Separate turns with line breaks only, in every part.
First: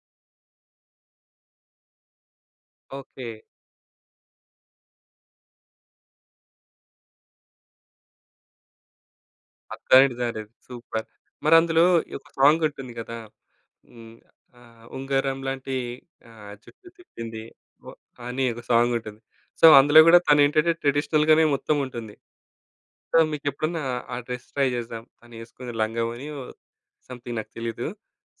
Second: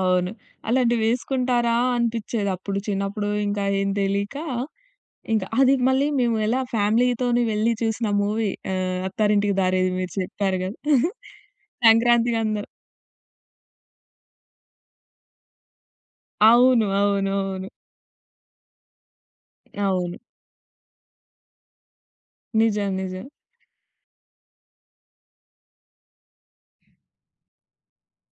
అవును. అలాంటివి వేసుకుంటారా? అనిపిచ్చేది అప్పుడు. చిన్నప్పుడు
ఓకే.
ఇంకా ఏం తెలియక ఇంక అది మళ్ళీ మేము ఎలా ఫ్యామిలీ‌తోని వెళ్లి చూసిన మూవీ ఆహ్, 'అత్తారింటికి దారేది' మీరు
'అత్తారింటికి దారేది'
చెప్పారు కదా!
సూపర్. మరందులో ఈ ఒక
సంక్రాంతికి
సాంగ్
అందరం
ఉంటుంది కదా! హ్మ్. ఆహ్, ఉంగరం లాంటి ఆహ్,
అవును.
జుట్టు
అవును.
తిప్పింది.
అవును.
ఓహ్, అని ఒక సాంగ్ ఉంటుంది. సో అందులో కూడా
అవును.
తను ఏంటంటే, ట్రెడిషనల్ గానే మొత్తం ఉంటుంది.
నిజం.
సో
నిజం.
మీకు ఎప్పుడన్నా, ఆ డ్రెస్ ట్రై చేద్దాం, తను వేసుకున్న లంగా ఓణి ఓహ్, సమ్‌థింగ్ నాకు తెలీదు.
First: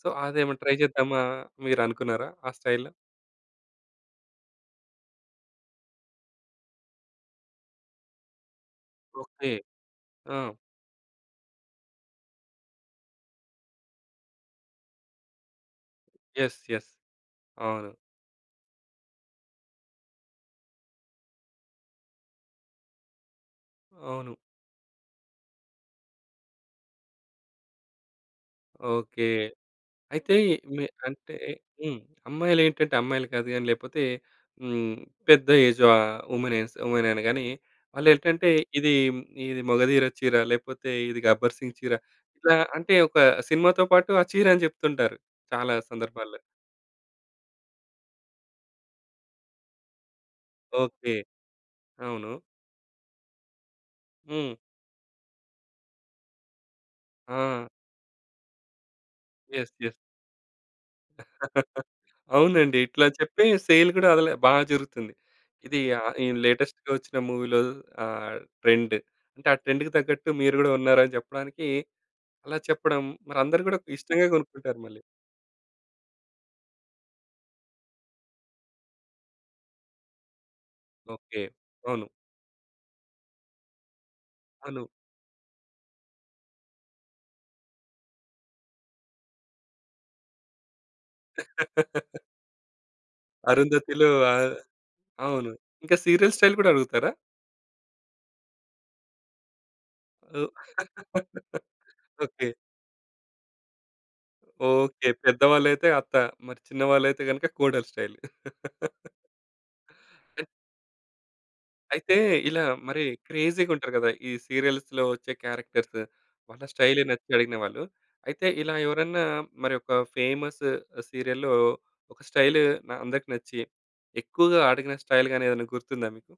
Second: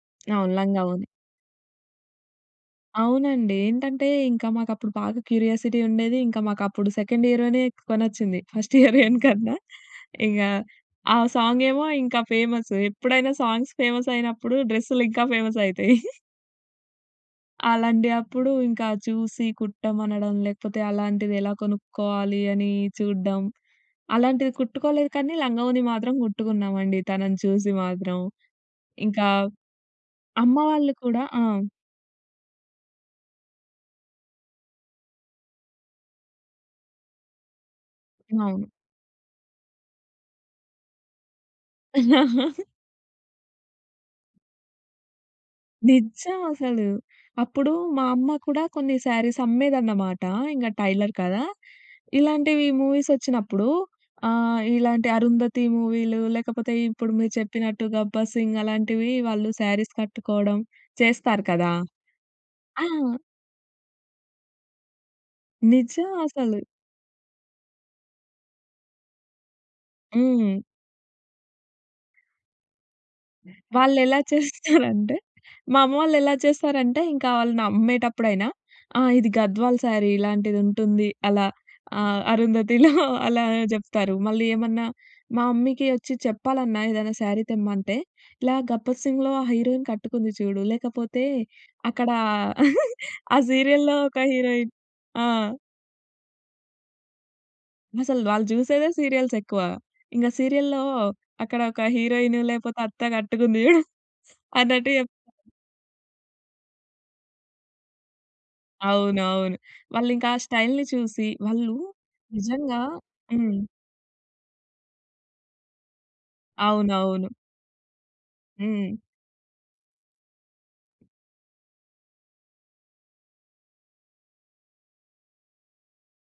సో
అవును.
అదేమన్నా ట్రై
లంగా, ఓణి.
చేద్దామా, మీరు అనుకున్నారా ఆ స్టైల్‌లో?
అవునండి. ఏంటంటే ఇంకా మాకప్పుడు బాగా క్యూరియాసిటీ ఉండేది. ఇంకా మాకప్పుడు సెకండ్ ఇయరోనే కొనొచ్చింది ఫస్ట్ ఇయర్‌ దాని
ఓకే.
కన్నా. ఇంగా
ఆ!
ఆ సాంగ్ ఏమో ఇంకా ఫేమసు. ఎప్పుడైనా సాంగ్స్ ఫేమస్ అయినప్పుడు డ్రెస్‌లు ఇంకా ఫేమస్ అయితాయి.
Yes, yes. అవును.
అలాంటి అప్పుడు ఇంకా చూసి కుట్టమనడం లేకపోతే అలాంటిది ఎలా కొనుక్కోవాలి అని చూడ్డం.
అవును.
అలాంటిది కుట్టుకోలేదు కానీ లంగా, ఓణి మాత్రం కుట్టుకున్నామండి తనను చూసి మాత్రం.
ఓకే.
ఇంకా
అయితే
అమ్మ
మీ
వాళ్ళు కూడా
అంటే
ఆ!
హ్మ్. అమ్మాయిలేంటంటే, అమ్మాయిలు కాదు గాని లేకపోతే హ్మ్, పెద్ద ఏజా ఆహ్, వుమెన్ ఎస్ వుమెననగానే వాళ్ళు ఏంటంటే
అవును.
ఇది, ఇది 'మగధీర' చీర లేపోతే ఇది 'గబ్బర్ సింగ్' చీర ఇలా అంటే ఒక సినిమాతో పాటు ఆ చీరని చెప్తుంటారు చాలా సందర్భాల్లో.
నిజం అసలు. అప్పుడు మా అమ్మ కూడా కొన్ని శారీస్ అమ్మేదన్నమాట. ఇంగా టైలర్
ఓకే.
కదా!
అవును.
ఇలాంటివి మూవీస్ వచ్చినప్పుడు
హ్మ్.
ఆహ్, ఇలాంటి 'అరుంధతి' మూవీలు లేకపోతే ఇప్పుడు మీరు
ఆ!
చెప్పినట్టు 'గబ్బర్ సింగ్' అలాంటివి వాళ్ళు
యస్,
శారీస్
యస్.
కట్టుకోవడం చేస్తారు కదా!
అవునండి.
ఆ!
ఇట్లా చెప్పి సేల్ కూడా అదేలే బాగా జరుగుతుంది. ఇది
నిజం
ఆహ్,
అసలు.
లేటెస్ట్‌గా వచ్చిన మూవీ‌లో ఆహ్, ట్రెండ్. అంటే ఆ ట్రెండ్‌కి తగ్గట్టు మీరు
హ్మ్.
కూడా ఉన్నారని చెప్పడానికి, అలా చెప్పడం మరి అందరూ కూడా
వాళ్ళు ఎలా
ఇష్టంగా కొనుక్కుంటారు మళ్ళీ.
చేస్తారంటే, మా అమ్మ వాళ్ళు ఎలా చేస్తారంటే ఇంకా వాళ్ళని అమ్మేటప్పుడైనా ఆ! ఇది 'గద్వాల్' శారీ ఇలాంటిది ఉంటుంది
ఓకే.
అలా, ఆ!
అవును.
అరుంధతిలో అలా చెప్తారు. మళ్ళీ ఏమన్నా
అను.
మా మమ్మీకి వచ్చి చెప్పాలన్నా ఏదైనా శారీ తెమ్మంటే, ఇలా 'గబ్బర్ సింగ్‌లో' ఆ హీరోయిన్ కట్టుకుంది చూడు లేకపోతే అక్కడా ఆ సీరియల్‌లో
అరుంధతిలో
ఒక
ఆహ్,
హీరోయిన్ ఆ!
అవును. ఇంకా సీరియల్ స్టైల్ కూడా అడుగుతారా?
అసలు వాళ్ళు జుసేదే సీరియల్స్ ఎక్కువ. ఇంకా
ఓహ్!
సీరియల్‌లో అక్కడ ఒక హీరోయిన్
ఓకే.
లేకపోతే అత్త కట్టుకుంది చూడు అన్నట్టు
ఓకే.
చెప్
పెద్దవాళ్ళుయితే అత్త. మరి చిన్న వాళ్ళుయితే గనక కోడలు స్టైల్.
అవునవును. వాళ్ళు ఇంకా ఆ స్టైల్‌ని చూసి, వాళ్ళు
అయితే ఇలా
నిజంగా
మరి
హ్మ్.
క్రేజీ‌గా ఉంటరు కదా! ఈ సీరియల్స్‌లో వచ్చే క్యారెక్టర్సు. వాళ్ళ స్టైలు
అవునవును.
నచ్చి అడిగినవాళ్ళు. అయితే ఇలా
హ్మ్.
ఎవరన్నా మరి ఒక ఫేమసు సీరియల్‌లో ఒక స్టైలు అందరికి నచ్చి, ఎక్కువగా అడిగిన స్టైల్ గాని ఏదైనా గుర్తుందా మీకు?